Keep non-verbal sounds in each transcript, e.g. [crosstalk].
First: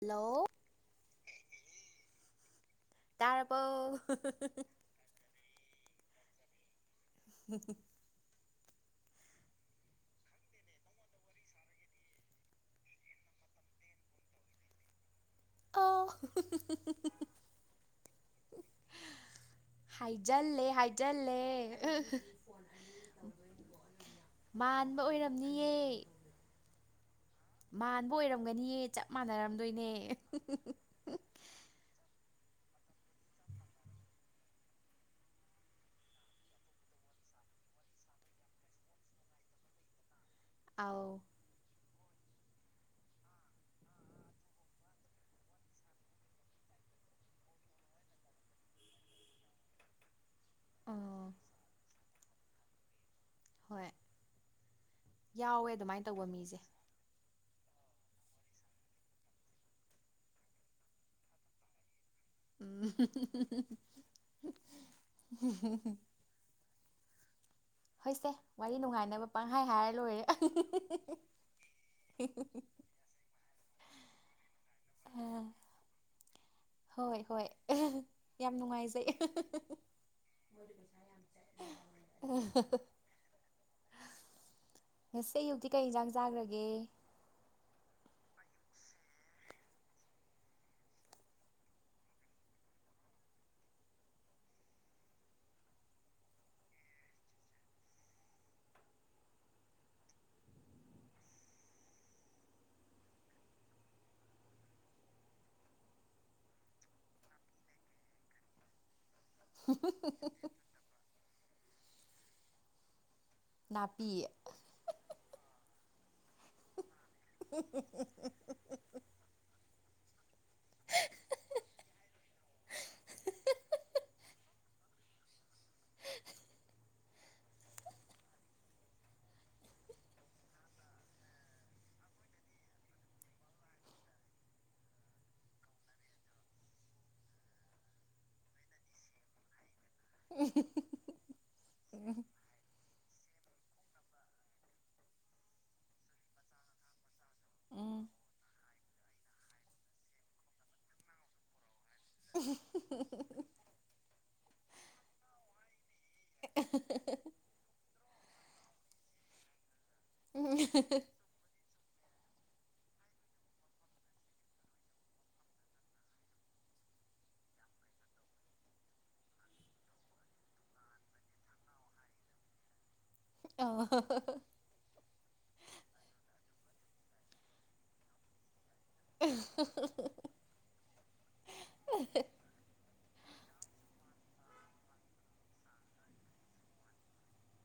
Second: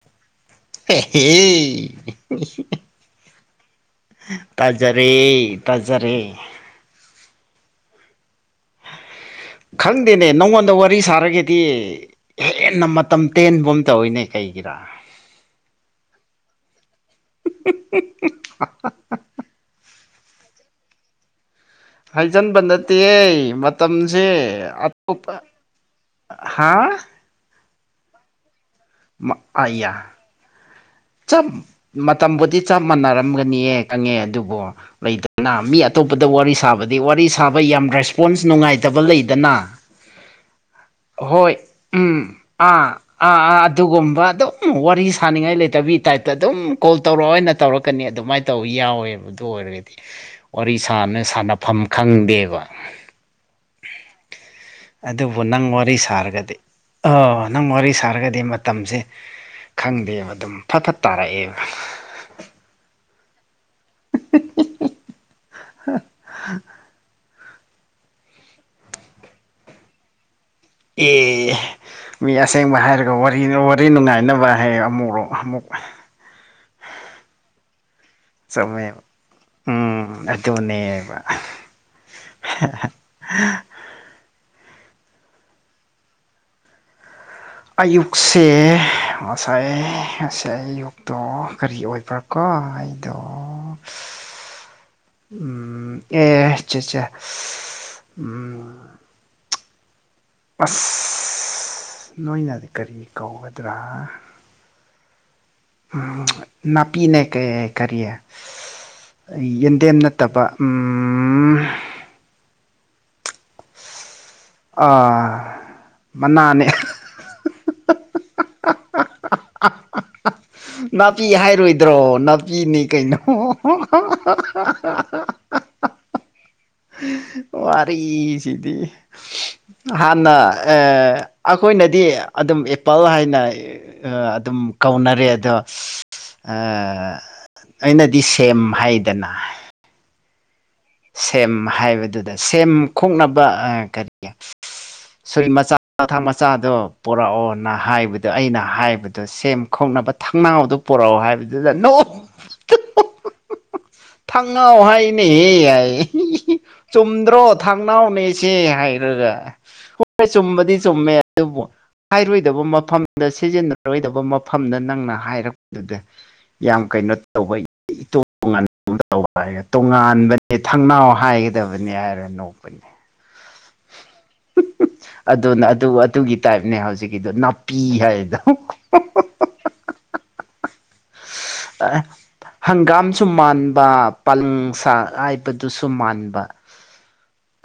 hello ꯇꯥꯔꯕꯣ [unintelligible] ꯇꯖꯔꯦ ꯇꯖꯔꯦ [inaudible] [inaudible] ꯈꯪꯗꯦꯅꯦ ꯅꯪꯉꯣꯟꯗ ꯋꯥꯔꯤ ꯁꯥꯔꯒꯗꯤ ꯍꯦꯟꯅ ꯃꯇꯝ ꯇꯦꯟꯕꯒꯨꯝ ꯇꯧꯋꯤꯅꯦ ꯀꯩ ꯏꯒꯤꯔ ꯑꯥ ꯍꯡ ꯍꯡꯍꯡ [unintelligible] ꯍꯥꯏꯖꯤꯜꯂꯦ ꯍꯥꯏꯖꯤꯜꯂꯦ ꯍꯥꯏꯖꯤꯟꯕ ꯅꯠꯇꯦ ꯃꯇꯝꯁꯦ ꯃꯥꯟꯕ ꯑꯇꯣꯞꯄ ꯑꯣꯏꯔꯝꯅꯤꯌꯦ ꯍꯥꯥ ꯃꯥꯟꯕ ꯑꯣꯏꯔꯝꯒꯅꯤꯌꯦ ꯆꯥꯞ ꯃꯥꯟꯅꯔꯝꯗꯣꯏꯅꯦ ꯑꯌꯥ ꯑꯍꯤ ꯍꯤꯍꯤ ꯆꯞ ꯃꯇꯝꯕꯨꯗꯤ ꯆꯞ ꯃꯥꯟꯅꯔꯝꯒꯅꯤꯌꯦ ꯈꯪꯉꯦ ꯑꯗꯨꯕꯨ ꯂꯩꯗꯅ ꯃꯤ ꯑꯇꯣ ꯑꯇꯣꯞꯄꯗ ꯋꯥꯔꯤ ꯁꯥꯕꯗꯤ ꯋꯥꯔꯤ ꯁꯥꯕ ꯌꯥꯝ ꯔꯦꯁꯄꯣꯟꯁ ꯅꯨꯡꯉꯥꯏꯇꯕ ꯂꯩꯗꯅ ꯑꯥꯎ ꯍꯣꯏ ꯎꯝ ꯑꯥ ꯑꯥ ꯑꯥ ꯑꯗꯨꯒꯨꯝꯕ ꯑꯗꯨꯝ ꯋꯥꯔꯤ ꯁꯥꯅꯤꯡꯉꯥꯏ ꯂꯩ ꯇꯕꯤ ꯇꯥꯏꯞꯇ ꯑꯗꯨꯝ ꯀꯣꯜ ꯇꯧꯔꯛꯑꯣ ꯑꯣꯏꯅ ꯇꯧꯔꯛꯀꯅꯤ ꯑꯗꯨꯃꯥꯏꯅ ꯇꯧꯕ ꯌꯥꯎꯋꯦꯕ ꯑꯗꯨ ꯑꯣꯏꯔꯒꯗꯤ ꯋꯥꯔꯤꯁꯥꯅ ꯑꯥ ꯁꯥꯅꯐꯝ ꯈꯪꯗꯦꯕ ꯍꯣꯏ ꯑꯗꯨꯕꯨ ꯅꯪ ꯌꯥꯎꯋꯦ ꯋꯥꯔꯤ ꯑꯗꯨꯃꯥꯏꯅ ꯇꯧꯕ ꯁꯥꯔꯒꯗꯤ ꯃꯤꯁꯦ ꯑꯥ ꯅꯪ ꯋꯥꯔꯤ ꯁꯥꯔꯒꯗꯤ ꯃꯇꯝꯁꯦ ꯈꯪꯗꯦꯕ ꯑꯗꯨꯝ ꯐꯠ ꯐꯠ ꯇꯥꯔꯛꯑꯦꯕ [unintelligible] ꯍꯣꯏꯁꯦ ꯋꯥꯔꯤ ꯅꯨꯡꯉꯥꯏꯅꯕ ꯄꯪꯍꯥꯏ ꯍꯥꯏꯔ ꯂꯣꯏꯔꯦ ꯑꯦ ꯃꯤ ꯑꯁꯦꯡꯕ ꯍꯥꯏꯔꯒ ꯋꯥꯔꯤ ꯋꯥꯔꯤ ꯅꯨꯡꯉꯥꯏꯅꯕ ꯍꯌꯦ ꯑꯃꯨꯛꯔꯣ ꯑꯃꯨꯛ ꯍꯣꯏ ꯍꯣꯏ ꯌꯥꯝ ꯆꯨꯝꯃꯦꯕ ꯅꯨꯡꯉꯥꯏꯖꯩ ꯑꯝ ꯑꯗꯨꯅꯦꯕ ꯑꯍꯥꯍꯥ [unintelligible] ꯉꯁꯤ ꯑꯌꯨꯛꯇꯤ ꯀꯩ ꯏꯟꯁꯥꯡ ꯆꯥꯈ꯭ꯔꯒꯦ ꯑꯌꯨꯛꯁꯦ ꯉꯁꯥꯏ ꯉꯁꯥꯏ ꯑꯌꯨꯛꯇꯣ ꯀꯔꯤ ꯑꯣꯏꯕ꯭ꯔꯥ ꯀꯎ ꯑꯩꯥꯏꯗꯣ ꯎꯝ ꯑꯦ ꯑꯆꯥ ꯑꯆꯥ ꯎꯝ ꯑꯁ ꯑꯁ ꯅꯣꯏꯅꯗꯤ ꯀꯔꯤ ꯀꯧꯒꯗ꯭ꯔꯥ ꯎꯝ ꯅꯥꯄꯤꯅꯦ ꯀꯩ ꯀꯔꯤ ꯌꯦꯟꯗꯦꯝ ꯅꯠꯇꯕ ꯑꯝ ꯅꯥꯄꯤ ꯑꯥ ꯃꯅꯥꯅꯦ [inaudible] ꯅꯥꯄꯤ ꯍꯥꯏꯔꯣꯏꯗ꯭ꯔꯣ ꯅꯥ ꯄꯤꯅꯤ ꯀꯩꯅꯩ ꯅꯣ ꯑꯍꯥꯍꯥꯍꯥꯍꯥꯍꯥ ꯋꯥꯔꯤꯁꯤꯗꯤ ꯍꯥꯟꯅ ꯑꯩꯈꯣꯏꯅꯗꯤ ꯑꯗꯨꯝ ꯑꯦꯄꯜ ꯍꯥꯏꯅ ꯑꯗꯨꯝ ꯀꯧꯅꯔꯦ ꯑꯗꯣ ꯑꯥ ꯑꯩꯅꯗꯤ ꯁꯦꯝ ꯍꯥꯏꯗꯅ ꯑꯦ [inaudible] ꯁꯦꯝ ꯍꯥꯏꯕꯗꯨꯗ ꯁꯦꯝ ꯈꯣꯛꯅꯕ ꯀꯔꯤ ꯁꯣꯔꯤ ꯃꯆꯥ ꯊꯥꯡ ꯃꯆꯥꯗꯣ ꯄꯨꯔꯛꯎ ꯄꯨꯔꯛꯑꯣꯅ ꯎꯝ ꯍꯥꯏꯕꯗꯣ ꯑꯩꯅ ꯍꯥꯏꯕꯗꯣ ꯁꯦꯝ ꯈꯣꯛꯅꯕ ꯊꯥꯡꯅꯥꯎꯗꯣ ꯄꯨꯔꯛꯑꯣ ꯍꯥꯏꯕꯗꯨꯗ ꯑꯗꯨꯝ [inaudible] ꯊꯥꯡꯅꯥꯎ ꯍꯥꯏꯌꯦꯅꯦ ꯆꯨꯝꯗ꯭ꯔꯣ ꯊꯥꯡꯅꯥꯎꯅꯦꯁꯦ ꯍꯥꯏꯔꯒ ꯍꯣꯏ ꯆꯨꯝꯕꯗꯤ ꯆꯨꯝꯃꯦ ꯑꯗꯨꯕꯨ ꯍꯥꯏꯔꯣꯏꯗꯕ ꯃꯐꯝꯗ ꯁꯤꯖꯤꯟꯅꯔꯣꯏꯗꯕ ꯃꯐꯝꯗ ꯅꯪꯅ ꯍꯥꯏꯔꯛꯄꯗꯨꯗ ꯌꯥꯝ ꯀꯩꯅꯣ ꯇꯧꯕ ꯏꯇꯣꯞ ꯇꯣꯉꯥꯟꯕ ꯇꯣꯉꯥꯟꯕꯅꯤ ꯑꯦ ꯊꯪꯅꯥꯎ ꯍꯥꯏꯒꯗꯕꯅꯤ ꯍꯥꯏꯔꯣ ꯅꯣꯛꯄꯅꯦ ꯑꯗꯨꯅ ꯑꯗꯨ ꯑꯗꯨꯒꯤ ꯇꯥꯏꯞꯅꯦ ꯍꯧꯖꯤꯛꯀꯤꯗꯣ ꯅꯥꯄꯤ ꯍꯥꯏꯔꯤꯗꯣ [inaudible] ꯑꯗꯨꯁꯨ ꯃꯥꯟꯕ ꯄꯜꯂꯪꯁꯛ ꯍꯥꯏꯕꯗꯨꯁꯨ ꯃꯥꯟꯕ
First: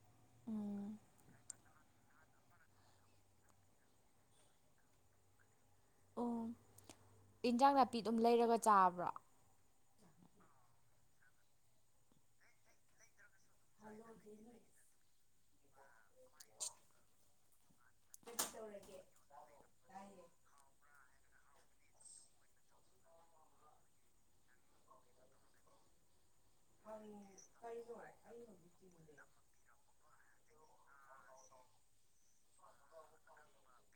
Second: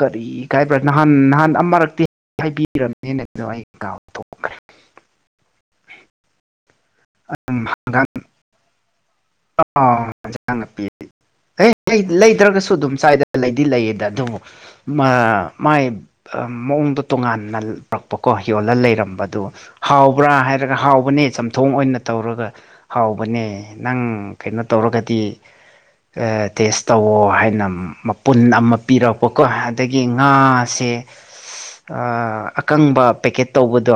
ꯀꯔꯤ ꯏꯀꯥꯏꯕ ꯎꯝ ꯅꯍꯥꯟ ꯅꯍꯥꯟ ꯃꯔꯛꯇꯤ ꯍꯥꯏꯕꯤꯔꯝꯅꯤꯅ ꯑꯗꯨ ꯑꯩ ꯀꯥꯎ ꯊꯣꯛꯈ꯭ꯔꯦ ꯑꯣ ꯏꯟꯖꯥꯡ ꯅꯥꯄꯤ ꯑꯗꯨꯝ ꯂꯩꯔꯒ ꯆꯥꯕ꯭ꯔꯣ ꯑ ꯌꯦꯟꯁꯥꯡ ꯅꯄꯤꯗꯤ ꯀꯩꯃꯇ ꯂꯩꯗ꯭ꯔꯒꯁꯨ ꯑꯗꯨꯝ ꯆꯥꯏꯗ ꯂꯩꯗꯤ ꯂꯩꯌꯦꯗ ꯑꯗꯨꯕꯨ ꯃꯥꯏ ꯃꯑꯣꯡꯗꯣ ꯇꯣꯉꯥꯟꯅ ꯌꯣꯂ ꯂꯩꯔꯝꯕꯗꯨ ꯍꯥꯎꯕ꯭ꯔꯥ ꯍꯥꯏꯔꯒ ꯍꯥꯎ ꯍꯧꯕꯅꯦ ꯆꯝꯊꯣꯡ ꯑꯣꯏꯅ ꯇꯧꯔꯒ ꯍꯥꯎꯕꯅꯦ ꯅꯪ ꯀꯩꯅꯣ ꯇꯧꯔꯒꯗꯤ ꯇꯦꯁ ꯇꯧꯋꯣ ꯍꯥꯏꯅ ꯃꯄꯨꯟ ꯑꯃ ꯄꯤꯔꯛꯄꯀꯣ ꯑꯗꯒꯤ ꯉꯥꯁꯦ ꯑ ꯑꯀꯪꯕ ꯄꯦꯛꯀꯦꯠ ꯇꯧꯕꯗꯣ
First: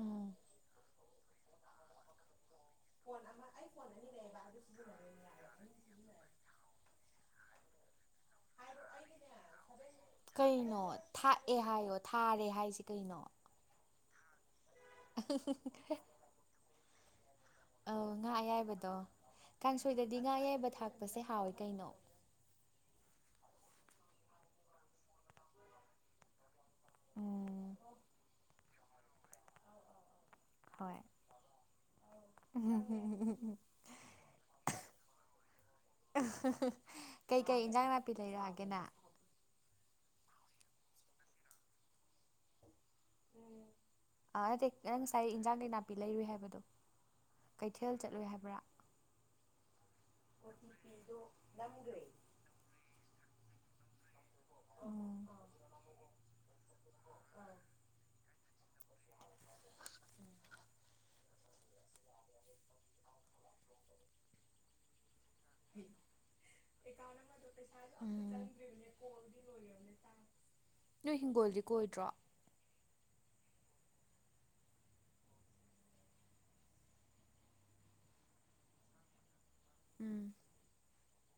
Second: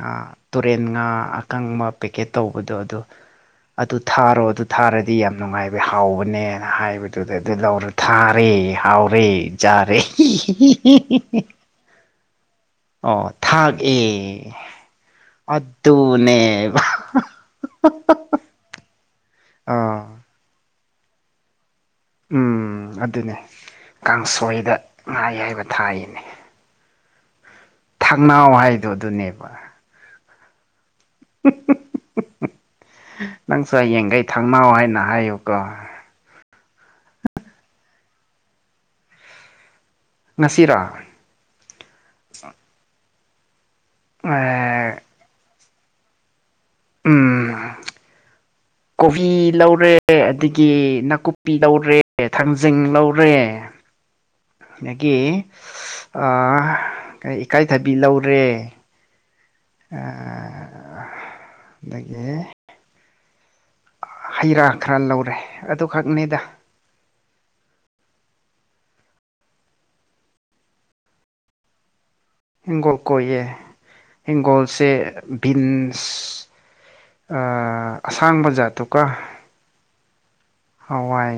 ꯎꯝ ꯇꯨꯔꯦꯟ ꯉꯥ ꯑꯀꯪꯕ ꯄꯦꯀꯦꯠ ꯇꯧꯕꯗꯣ ꯑꯗꯣ ꯑꯗꯨ ꯊꯥꯔꯣ ꯑꯗꯨ ꯊꯥꯔꯗꯤ ꯌꯥꯝ ꯅꯨꯡꯉꯥꯏꯕꯅꯦ ꯍꯥꯎꯕꯅꯦ ꯍꯥꯏꯕꯗꯨꯗ ꯑꯗꯨ ꯂꯧꯔꯗꯤ ꯊꯥꯔꯦ ꯍꯥꯎꯔꯦ ꯆꯔꯦ ꯀꯩꯅꯣ ꯊꯥꯛꯑꯦ ꯍꯥꯏꯌꯣ ꯊꯥꯔꯦ ꯍꯥꯏꯁꯤ ꯀꯩꯅꯣ ꯑꯣ ꯊꯥꯛ ꯑꯦ ꯑꯗꯨꯅꯦꯕ ꯑꯧ ꯉꯥ ꯑꯌꯥꯏꯕꯗꯣ ꯑꯥ ꯀꯥꯡꯁꯣꯏꯗꯗꯤ ꯉꯥꯌꯥꯏꯕ ꯊꯥꯛꯄꯁꯦ ꯍꯥꯎꯋꯦ ꯀꯩꯅꯣ ꯎꯝ ꯑꯗꯨꯅꯦ ꯀꯥꯡꯁꯣꯏꯗ ꯉꯥ ꯑꯌꯥꯏꯕ ꯊꯥꯛꯏꯅꯦ ꯎꯝ ꯊꯥꯛꯅꯥꯎ ꯍꯥꯏꯗꯣ ꯑꯗꯨꯅꯦꯕ ꯍꯣꯏ [inaudible] ꯅꯪꯁꯨ ꯍꯌꯦꯡꯈꯩ ꯊꯪꯅꯥꯎ ꯍꯥꯏꯅ ꯍꯥꯏꯌꯨꯀꯣ ꯀꯩꯀꯩ ꯌꯦꯟꯖꯥꯡ ꯅꯥꯄꯤ ꯂꯩꯔꯛꯑꯒꯦꯅ ꯉꯁꯤꯔꯥ ꯑ ꯅꯠꯇꯦ ꯅꯪ ꯉꯁꯥꯏ ꯌꯦꯟꯖꯥꯡ ꯅꯥꯄꯤ ꯂꯩꯔꯨꯏ ꯍꯥꯏꯕꯗꯣ ꯎꯝ ꯀꯩꯊꯦꯜ ꯆꯠꯂꯨꯏ ꯍꯥꯏꯕꯗꯣ [inaudible] ꯀꯣꯕꯤ ꯂꯧꯔꯦ ꯑꯗꯒꯤ ꯅꯥꯀꯨꯞꯄꯤ ꯂꯧꯔꯦ ꯊꯥꯡꯖꯤꯡ ꯂꯧꯔꯦ ꯑꯗꯒꯤ ꯎꯝ ꯑ ꯑꯁ ꯏꯀꯥꯏꯊꯕꯤ ꯂꯧꯔꯦ ꯑꯗꯒꯤ ꯍꯩ ꯔꯥ ꯈꯔ ꯂꯧꯔꯦ ꯑꯗꯨꯈꯛꯅꯤꯗ ꯑ ꯅꯣꯏ ꯍꯤꯡꯒꯣꯜꯗꯤ ꯀꯣꯏꯗ꯭ꯔꯣ ꯍꯤꯡꯒꯣꯜ ꯀꯣꯏꯌꯦ ꯍꯤꯡꯒꯣꯜꯁꯦ ꯚꯤꯟꯁ ꯑ ꯑꯁꯥꯡꯕ ꯖꯥꯠꯇꯨꯀ ꯎꯝ ꯍꯋꯥꯏ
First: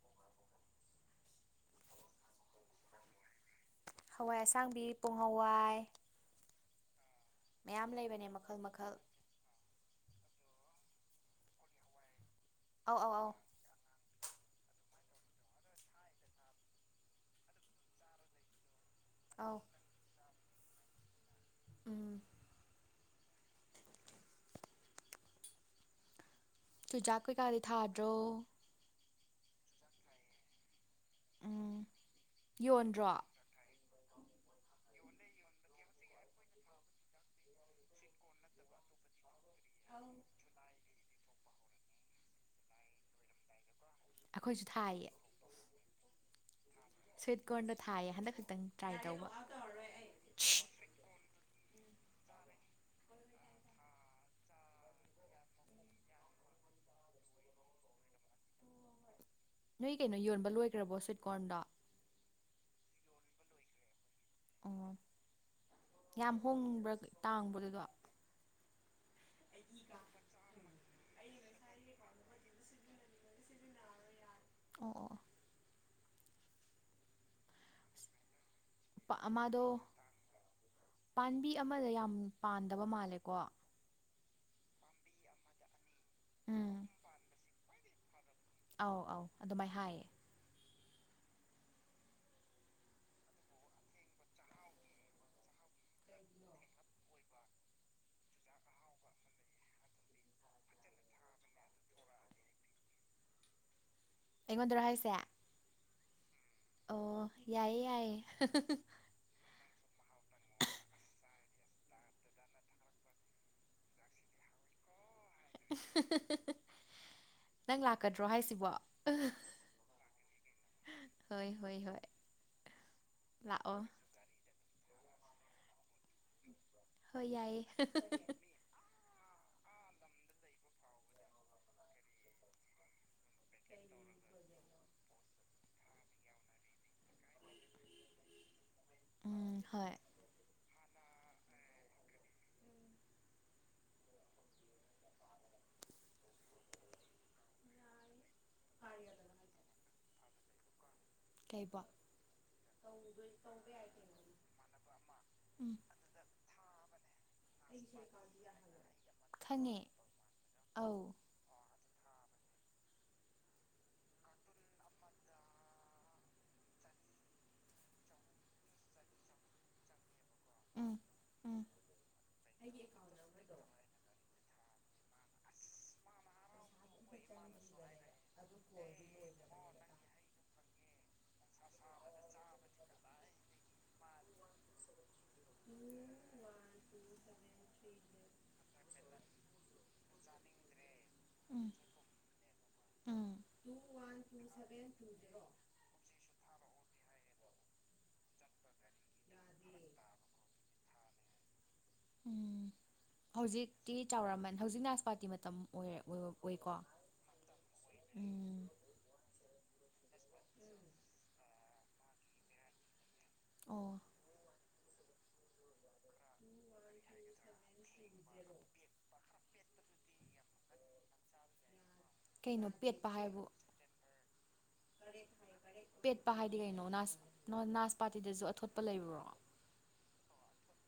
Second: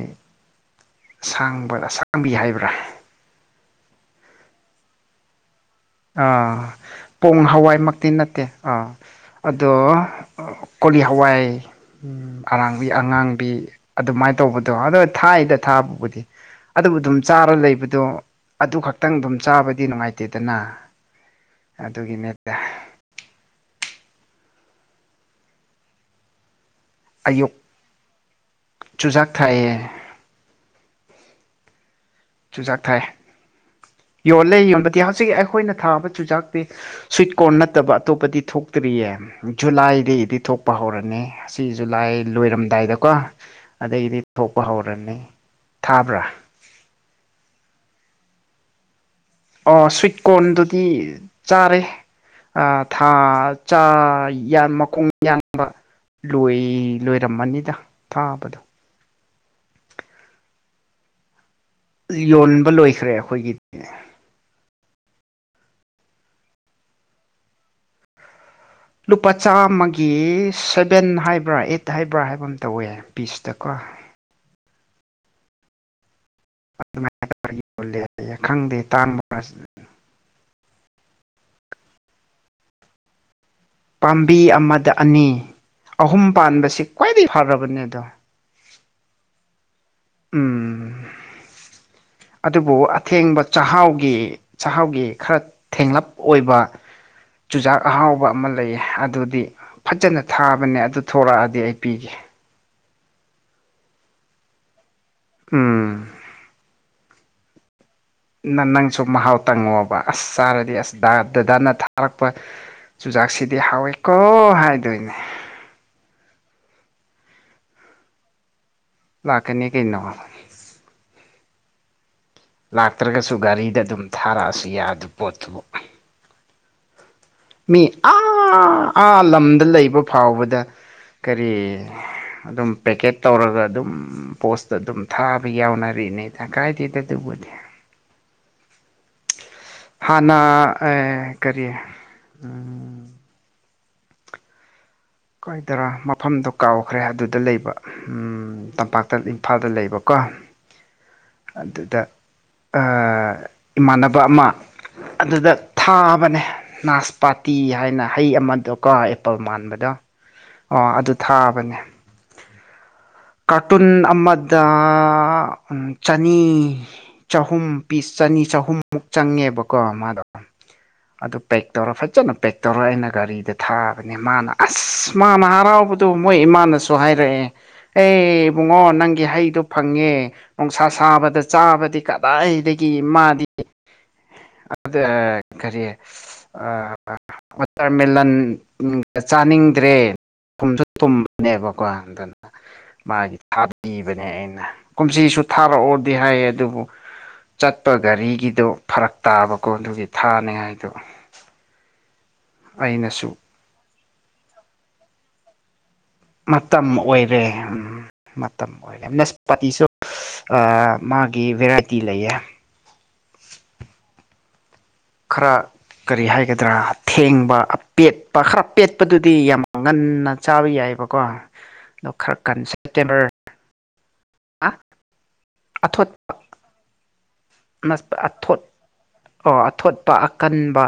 ꯑꯁꯥꯡꯕ ꯑꯁꯥꯡꯕꯤ ꯍꯥꯏꯕ꯭ꯔꯥ ꯍꯋꯥꯏ ꯑꯁꯥꯡꯕꯤ ꯄꯣꯡ ꯍꯋꯥꯏ ꯑꯥ ꯄꯣꯡ ꯃꯌꯥꯝ ꯍꯋꯥꯏꯃꯛꯇꯤ ꯂꯩꯕꯅꯦ ꯅꯠꯇꯦ ꯃꯈꯜ ꯑꯥ ꯃꯈꯜ ꯑꯗꯣ ꯀꯣꯂꯤ ꯍꯋꯥꯏ ꯑꯔꯥꯡꯕꯤ ꯑꯧ ꯑꯧ ꯑꯧ ꯑꯉꯥꯡꯕꯤ ꯑꯗꯨꯃꯥꯏꯅ ꯇꯧꯕꯗꯣ ꯑꯗꯣ ꯊꯥꯏꯗ ꯊꯥꯕꯕꯨꯗꯤ ꯑꯗꯨ ꯑꯗꯨꯝ ꯆꯥꯔ ꯂꯩꯕꯗꯣ ꯑꯗꯨ ꯈꯛꯇ ꯈꯤꯇꯪ ꯑꯗꯨꯝ ꯑꯧ ꯆꯥꯕꯗꯤ ꯅꯨꯡꯉꯥꯏꯇꯦꯗꯅ ꯎꯝ ꯑꯗꯨꯒꯤꯅꯤꯇꯥ ꯆꯨꯖꯥꯛ ꯑꯌꯨꯛ ꯀꯩꯀꯥꯗꯤ ꯊꯥꯗ꯭ꯔꯣ ꯆꯨꯖꯥꯛ ꯊꯥꯏꯌꯦ ꯎꯝ ꯆꯨꯖꯥꯛ ꯊꯥꯏ ꯌꯣꯟꯗ꯭ꯔꯣ ꯌꯣꯜꯂꯦ ꯌꯣꯟꯕꯗꯤ ꯍꯧꯖꯤꯛ ꯑꯩꯈꯣꯏꯅ ꯊꯥꯕ ꯆꯨꯖꯥꯛꯇꯤ ꯁ꯭ꯋꯤꯠ ꯀꯣꯔꯟ ꯅꯠꯇꯕ ꯑꯇꯣꯞꯄꯗꯤ ꯊꯣꯛꯇ꯭ꯔꯤꯕ ꯀꯔꯤꯌꯦ ꯖꯨꯂꯥꯏꯗꯒꯤꯗꯤ ꯊꯣꯛꯄ ꯍꯧꯔꯅꯤ ꯑꯁꯤ ꯖꯨꯂꯥꯏ ꯂꯣꯏꯔꯝꯗꯥꯏꯗꯀꯣ ꯑꯗꯒꯤꯗꯤ ꯑꯩꯈꯣꯏꯁꯨ ꯊꯣꯛꯄ ꯊꯥꯏꯌꯦ ꯍꯧꯔꯅꯤ ꯊꯥꯕ꯭ꯔꯥ ꯁ꯭ꯋꯤꯠ ꯀꯣꯔꯟꯗꯣ ꯊꯥꯏꯌꯦ ꯍꯟꯗꯛ ꯈꯛꯇꯪ ꯇ꯭ꯔꯥꯏ ꯇꯧꯕ ꯑꯣ ꯁ꯭ꯋꯤꯠ ꯀꯣꯔꯟꯗꯨꯗꯤ ꯆꯥꯔꯦ ꯊꯥ ꯆ ꯃꯈꯣꯡ ꯌꯥꯟꯕ ꯂꯣꯏ ꯂꯣꯏꯔꯝꯃꯅꯤꯗ ꯊꯥꯕꯗꯣ ꯅꯣꯏ ꯀꯩꯅꯣ ꯌꯣꯟꯕ ꯂꯣꯏꯈ꯭ꯔꯕꯣ ꯁꯋꯤꯠꯀꯣꯟꯗ ꯌꯣꯟꯕ ꯂꯣꯏꯈ꯭ꯔꯦ ꯑꯩꯈꯣꯏꯒꯤꯗꯤ ꯑꯣ ꯌꯥꯝ ꯍꯣꯡꯕ꯭ꯔꯥ ꯇꯥꯡꯕꯗꯨꯗꯣ ꯂꯨꯄꯥ ꯆꯥꯝꯃꯒꯤ ꯁꯚꯦꯟ ꯍꯥꯏꯕ꯭ꯔꯥ ꯑꯩꯠ ꯍꯥꯏꯕ꯭ꯔꯥ ꯍꯥꯏꯕ ꯑꯃ ꯇꯧꯋꯦ ꯄꯤꯁꯇꯀ ꯑꯣ ꯑꯗꯨ ꯌ ꯍꯥꯏ ꯈꯪꯗꯦ ꯑꯣ ꯇꯥꯡꯕ ꯃꯥꯗꯣ ꯄꯥꯝꯕꯤ ꯑꯃꯗ ꯌꯥꯝ ꯄꯥꯟꯗꯕ ꯃꯥꯜꯂꯦꯀꯣ ꯄꯥꯝꯕꯤ ꯑꯃꯗ ꯑꯅꯤ ꯑꯍꯨꯝ ꯎꯝ ꯄꯥꯟꯕꯁ ꯈ꯭ꯋꯥꯏꯗꯒꯤ ꯐꯔꯕꯅꯦ ꯑꯗꯣ ꯑꯧ ꯑꯧ ꯑꯗꯨꯃꯥꯏꯅ ꯍꯥꯏꯌꯦ ꯎꯝ ꯑꯗꯨꯕꯨ ꯑꯊꯦꯡꯕ ꯆꯥꯛꯍꯥꯎꯒꯤ ꯆꯥꯛꯍꯥꯎꯒꯤ ꯈꯔ ꯊꯦꯡꯂꯞ ꯑꯣꯏꯕ ꯆꯨꯖꯥꯛ ꯑꯍꯥꯎꯕ ꯑꯃ ꯂꯩꯌꯦ ꯑꯗꯨꯗꯤ ꯐꯖꯅ ꯊꯥꯕꯅꯦ ꯑꯗꯨ ꯊꯣꯔꯛꯑꯗꯤ ꯑꯩ ꯄꯤꯒꯦ [unintelligible] ꯑꯩꯉꯣꯟꯗꯔ ꯍꯥꯏꯁꯦ ꯎꯝ ꯑꯣ ꯌꯥꯏꯌꯦ ꯌꯥꯏꯌꯦ ꯅ ꯅꯪꯁꯨ ꯃꯍꯥꯎ ꯇꯪꯉꯣꯕ ꯑꯁ ꯆꯥꯔꯗꯤ ꯑꯁ ꯗꯥ ꯗꯗꯥꯅ ꯊꯥꯔꯛꯄ ꯆꯨꯖꯥꯛꯁꯤꯗꯤ ꯍꯥꯎꯋꯦꯀꯣ ꯍꯥꯏꯗꯣꯏꯅꯦ ꯅꯪ ꯂꯥꯛꯀꯗ꯭ꯔꯣ ꯍꯥꯏꯁꯤꯕꯣ ꯂꯀꯅꯤ ꯀꯩꯅꯣ ꯋꯥ ꯍꯣꯏ ꯍꯣꯏ ꯍꯣꯏ ꯂꯥꯛꯇ꯭ꯔꯒꯁꯨ ꯂꯥꯛꯑꯣ ꯒꯥꯔꯤꯗ ꯑꯗꯨꯝ ꯊꯥꯔꯛꯑꯁꯨ ꯌꯥ ꯑꯗꯨ ꯄꯣꯠꯇꯨꯕꯨ ꯍꯣꯏ ꯌꯥꯏꯌꯦ ꯃꯤ ꯑꯥ ꯑꯥ ꯂꯝꯗ ꯂꯩꯕ ꯐꯥꯎꯕꯗ ꯀꯔꯤ ꯑꯗꯨꯝ ꯄꯦꯛꯀꯦꯠ ꯇꯧꯔꯒ ꯑꯗꯨꯝ ꯄꯣꯁꯇ ꯑꯗꯨꯝ ꯊꯥꯕ ꯌꯥꯎꯅꯔꯤꯅꯦꯗ ꯀꯥꯏꯗꯦꯗ ꯑꯗꯨꯕꯨꯗꯤ [inaudible] ꯎꯝ ꯍꯣꯏ ꯍꯥꯟꯅ ꯑꯩ ꯀꯔꯤ ꯎꯝ ꯀꯣꯏꯗꯔꯥ ꯃꯐꯝꯗꯣ ꯀꯥꯎꯈ꯭ꯔꯦ ꯑꯗꯨꯗ ꯂꯩꯕ ꯎꯝ ꯇꯝꯄꯥꯛꯇ ꯏꯝꯐꯥꯜꯗ ꯂꯩꯕꯀꯣ ꯀꯩꯕꯣ ꯑꯗꯨꯗ ꯑꯥ ꯏꯃꯥꯟꯅꯕ ꯑꯃ ꯑꯗꯨꯗ ꯎꯝ ꯊꯥꯕꯅꯦ ꯅꯥꯁꯄꯥꯇꯤ ꯍꯥꯏꯅ ꯍꯩ ꯑꯃꯗꯣꯀꯣ ꯑꯦꯄꯜ ꯈꯪꯉꯦ ꯃꯥꯟꯕꯗꯣ ꯑꯣ ꯑꯗꯨ ꯑꯧ ꯊꯥꯕꯅꯦ ꯀꯥꯔꯇꯨꯟ ꯑꯃꯗꯥ ꯆꯅꯤ ꯆꯍꯨꯝ ꯄꯤꯁ ꯆꯅꯤ ꯆꯍꯨꯝꯃꯨꯛ ꯆꯪꯉꯦꯕꯀꯣ ꯃꯥꯗꯣ ꯎꯝ ꯑꯗꯨ ꯄꯦꯛ ꯎꯝ ꯇꯧꯔ ꯐꯖꯅ ꯄꯦꯛ ꯇꯧꯔ ꯑꯩꯅ ꯒꯥꯔꯤꯗ ꯊꯥꯕꯅꯦ ꯃꯥꯅ ꯑꯁ ꯃꯥꯅ ꯍꯔꯥꯎꯕꯗꯣ ꯃꯣꯏ ꯏꯃꯥꯅꯁꯨ ꯍꯥꯏꯔꯛꯑꯦ ꯑꯦ ꯏꯕꯨꯡꯉꯣ ꯅꯪꯒꯤ ꯍꯩꯗꯨ ꯐꯪꯉꯦ ꯅꯨꯡꯁꯥ ꯁꯥꯕꯗ ꯆꯥꯕꯗꯤ ꯀꯗꯥꯏꯗꯒꯤ ꯃꯥꯗꯤ ꯑꯗ ꯀꯔꯤ ꯑꯥ ꯋꯥꯇꯔꯃꯦꯂꯟꯒ ꯆꯥꯅꯤꯡꯗ꯭ꯔꯦ ꯊꯨꯝꯁꯨ ꯎꯝ ꯊꯨꯝꯕꯅꯦꯕꯀꯣ ꯑꯗꯨꯅ ꯃꯥꯒꯤ ꯎꯝ ꯊꯥꯕꯤꯕꯅꯦ ꯑꯩꯅ ꯀꯨꯝꯁꯤꯁꯨ ꯊꯥꯔꯛꯑꯣꯗꯤ ꯍꯥꯏꯌꯦ ꯑꯗꯨꯕꯨ ꯆꯠꯄ ꯒꯥꯔꯤꯒꯤꯗꯣ ꯐꯔꯛ ꯇꯥꯕꯀꯣ ꯑꯗꯨꯒꯤ ꯊꯥꯅꯤꯉꯥꯏꯗꯣ ꯑꯩꯅꯁꯨ ꯇꯤ ꯆꯥꯎꯔꯝꯃꯅꯤ ꯍꯧꯖꯤꯛ ꯅꯥꯁꯄꯥꯇꯤ ꯃꯇꯝ ꯑꯣꯏꯔꯕꯣ ꯃꯇꯝ ꯑꯣꯏꯔꯦ ꯎꯝ ꯎꯝ ꯃꯇꯝ ꯑꯣꯏꯔꯦ ꯅꯁ ꯄꯇꯤꯁꯨ ꯃꯥꯒꯤ ꯚꯦꯔꯥꯏꯇꯤ ꯂꯩꯌꯦ ꯑꯣ ꯈꯔ ꯀꯔꯤ ꯍꯥꯏꯒꯗ꯭ꯔꯥ ꯊꯦꯡꯕ ꯑꯄꯦꯠꯄ ꯈꯔ ꯄꯦꯠꯄꯗꯨꯗꯤ ꯌꯥꯝ ꯉꯟꯅ ꯆꯥꯕ ꯌꯥꯏ [unintelligible] ꯀꯣ ꯗꯣ ꯈꯔ ꯀꯩꯅꯣ ꯄꯦꯠꯄ ꯀꯟꯁꯟꯞꯇꯦꯝꯅꯔ ꯍꯥꯏꯕꯨ ꯄꯦꯠꯄ ꯍꯥꯏꯗꯤ ꯀꯩꯅꯣ ꯅꯥꯁ ꯅꯁ ꯅꯥꯁꯄꯥꯇꯤꯗꯁꯨ ꯑꯊꯣꯠ ꯑꯊꯣꯠꯄ ꯂꯩꯕ꯭ꯔꯣ ꯑꯣ ꯑꯊꯣꯠꯄ ꯑꯀꯟꯕ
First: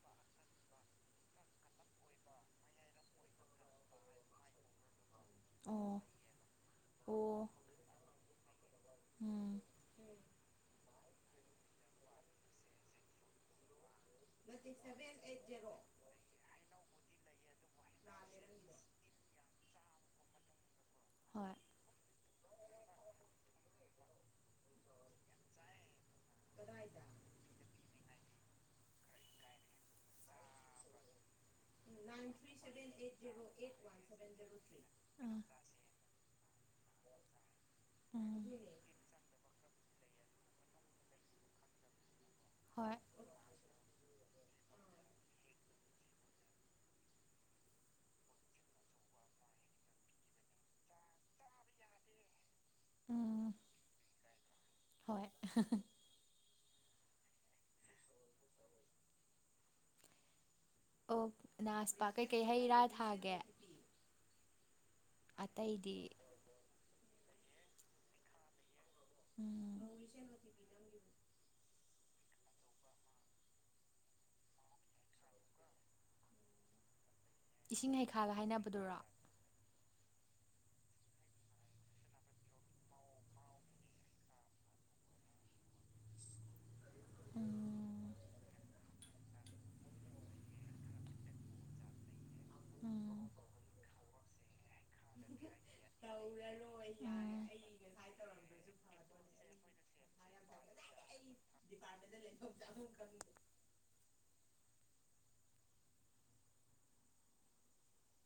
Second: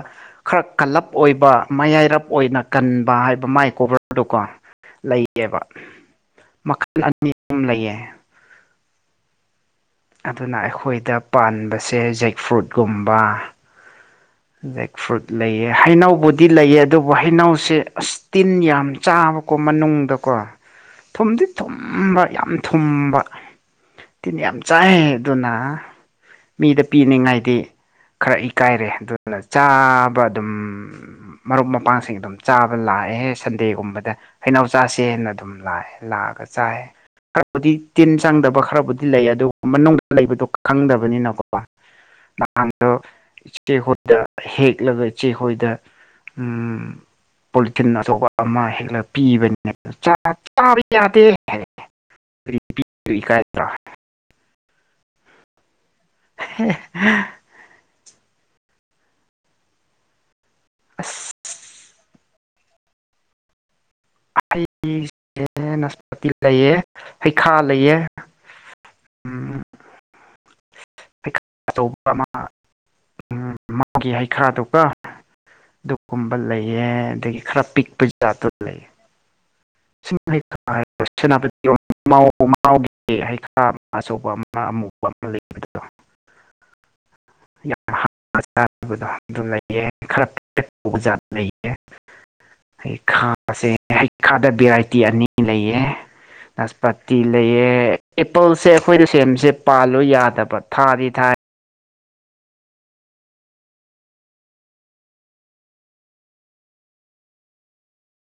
ꯈꯔ ꯀꯜꯂꯞ ꯑꯣꯏꯕ ꯃꯌꯥꯏꯔꯞ ꯑꯣꯏꯅ ꯀꯟꯕ ꯍꯥꯏꯕ ꯃꯥꯏ ꯀꯣꯕꯔꯗꯨ ꯀꯣ ꯂꯩꯌꯦꯕ ꯃꯈꯜ ꯑꯅꯤ ꯑꯣ ꯑꯍꯨꯝ ꯂꯩꯌꯦ [inaudible] ꯑꯗꯨꯅ ꯑꯩꯈꯣꯏꯗ ꯄꯥꯟꯕꯁꯦ ꯖꯦꯛ ꯐ꯭ꯔꯨꯠꯀꯨꯝꯕ ꯖꯦꯛ ꯐ꯭ꯔꯨꯠ ꯂꯩꯌꯦ ꯍꯩꯅꯧꯕꯨꯗꯤ ꯂꯩꯌꯦ ꯗꯨꯕꯨ ꯍꯩꯅꯧꯁꯦ ꯑꯁ ꯇꯤꯟ ꯌꯥꯝ ꯆꯥꯕꯀꯣ ꯃꯅꯨꯡꯗꯀꯣ ꯊꯨꯝꯗꯤ ꯍꯣꯏ ꯊꯨꯝꯕ ꯌꯥꯝ ꯑꯝ ꯊꯨꯝꯕ ꯇꯤꯟ ꯌꯥꯝ ꯆꯥꯏ ꯑꯗꯨꯅ ꯃꯤꯗ ꯄꯤꯅꯤꯡꯉꯥꯏꯗꯤ ꯈꯔ ꯏꯀꯥꯏꯔꯦ ꯑꯗꯨ ꯗꯨꯅ ꯆꯥꯕ ꯑꯗꯨꯝ ꯃꯔꯨꯞ ꯃꯄꯥꯡꯁꯤꯡ ꯑꯗꯨꯝ ꯆꯥꯕ ꯂꯥꯛꯑꯦꯍꯦ ꯁꯟꯗꯦꯒꯨꯝꯕꯗ ꯍꯩꯩꯅꯧ ꯆꯥꯁꯦꯅ ꯎꯝ ꯑꯗꯨꯝ ꯂꯥꯛꯑꯦ ꯂꯥꯛꯑꯒ ꯆꯥꯏ ꯕꯨꯗꯤ ꯇꯤꯟ ꯎꯝ ꯆꯪꯗꯕ ꯈꯔꯕꯨꯗꯤ ꯂꯩ ꯑꯗꯨ ꯃꯅꯨꯡꯗ ꯂꯩꯕꯗꯣ ꯈꯪꯗꯕꯅꯤꯅꯀꯣ ꯅꯍꯥꯟꯗꯣ ꯍꯣꯏ ꯏꯆꯦꯈꯣꯏꯗ ꯍꯦꯛꯂꯒ ꯏꯆꯦꯈꯣꯏꯗ ꯎꯝ ꯄꯣꯂꯤꯊꯤꯟ ꯑꯆꯧꯕ ꯑꯃ ꯍꯦꯛꯂ ꯄꯤꯕꯅꯤꯅꯦ ꯆꯥ ꯆꯥꯕ ꯌꯥꯗꯦ ꯍꯥꯏ ꯎꯝ [unintelligible] ꯍꯣꯏ ꯍꯥ ꯑꯦꯛ ꯑꯣ ꯑꯁ ꯅꯥꯁꯄꯥ ꯀꯩꯀꯩ ꯍꯩ ꯔꯥ ꯊꯥꯒꯦ ꯑꯦ ꯑꯇꯩꯗꯤ ꯅꯥꯁꯄꯥꯇꯤ ꯂꯩꯑ ꯍꯩꯈꯥ ꯂꯩꯑ ꯎꯝ [inaudible] ꯍꯩ ꯑꯆꯧꯕ ꯑꯃ ꯎ ꯃꯥꯎꯒꯤ ꯍꯩꯈꯥꯗꯨꯀꯣ ꯑꯗꯨꯒꯨꯝꯕ ꯂꯩꯌꯦ ꯑꯗꯒꯤ ꯈꯔ ꯏꯁꯤꯡ ꯄꯤꯛꯄ ꯍꯩꯈꯥꯒ ꯖꯥꯠꯇꯨ ꯂꯩꯌꯦ ꯍꯥꯏꯅꯕꯗꯨꯔꯣ ꯁꯤ ꯁ [unintelligible] [inaudible] [inaudible] [inaudible] ꯎꯝ ꯎꯝ ꯍꯩꯈꯥꯁꯦ ꯍꯩꯈꯥꯗ ꯚꯦꯔꯥꯏꯇꯤ ꯑꯅꯤ ꯂꯩꯌꯦ ꯅꯥꯁꯄꯥꯇꯤ ꯎꯝ ꯂꯩꯌꯦ ꯑꯦꯄꯜꯁꯦ ꯑꯩꯈꯣꯏꯗ ꯁꯦꯝꯁꯦ ꯄꯥꯜ ꯌꯥꯗꯕ ꯊꯥꯗꯤ ꯊꯥꯏ [inaudible]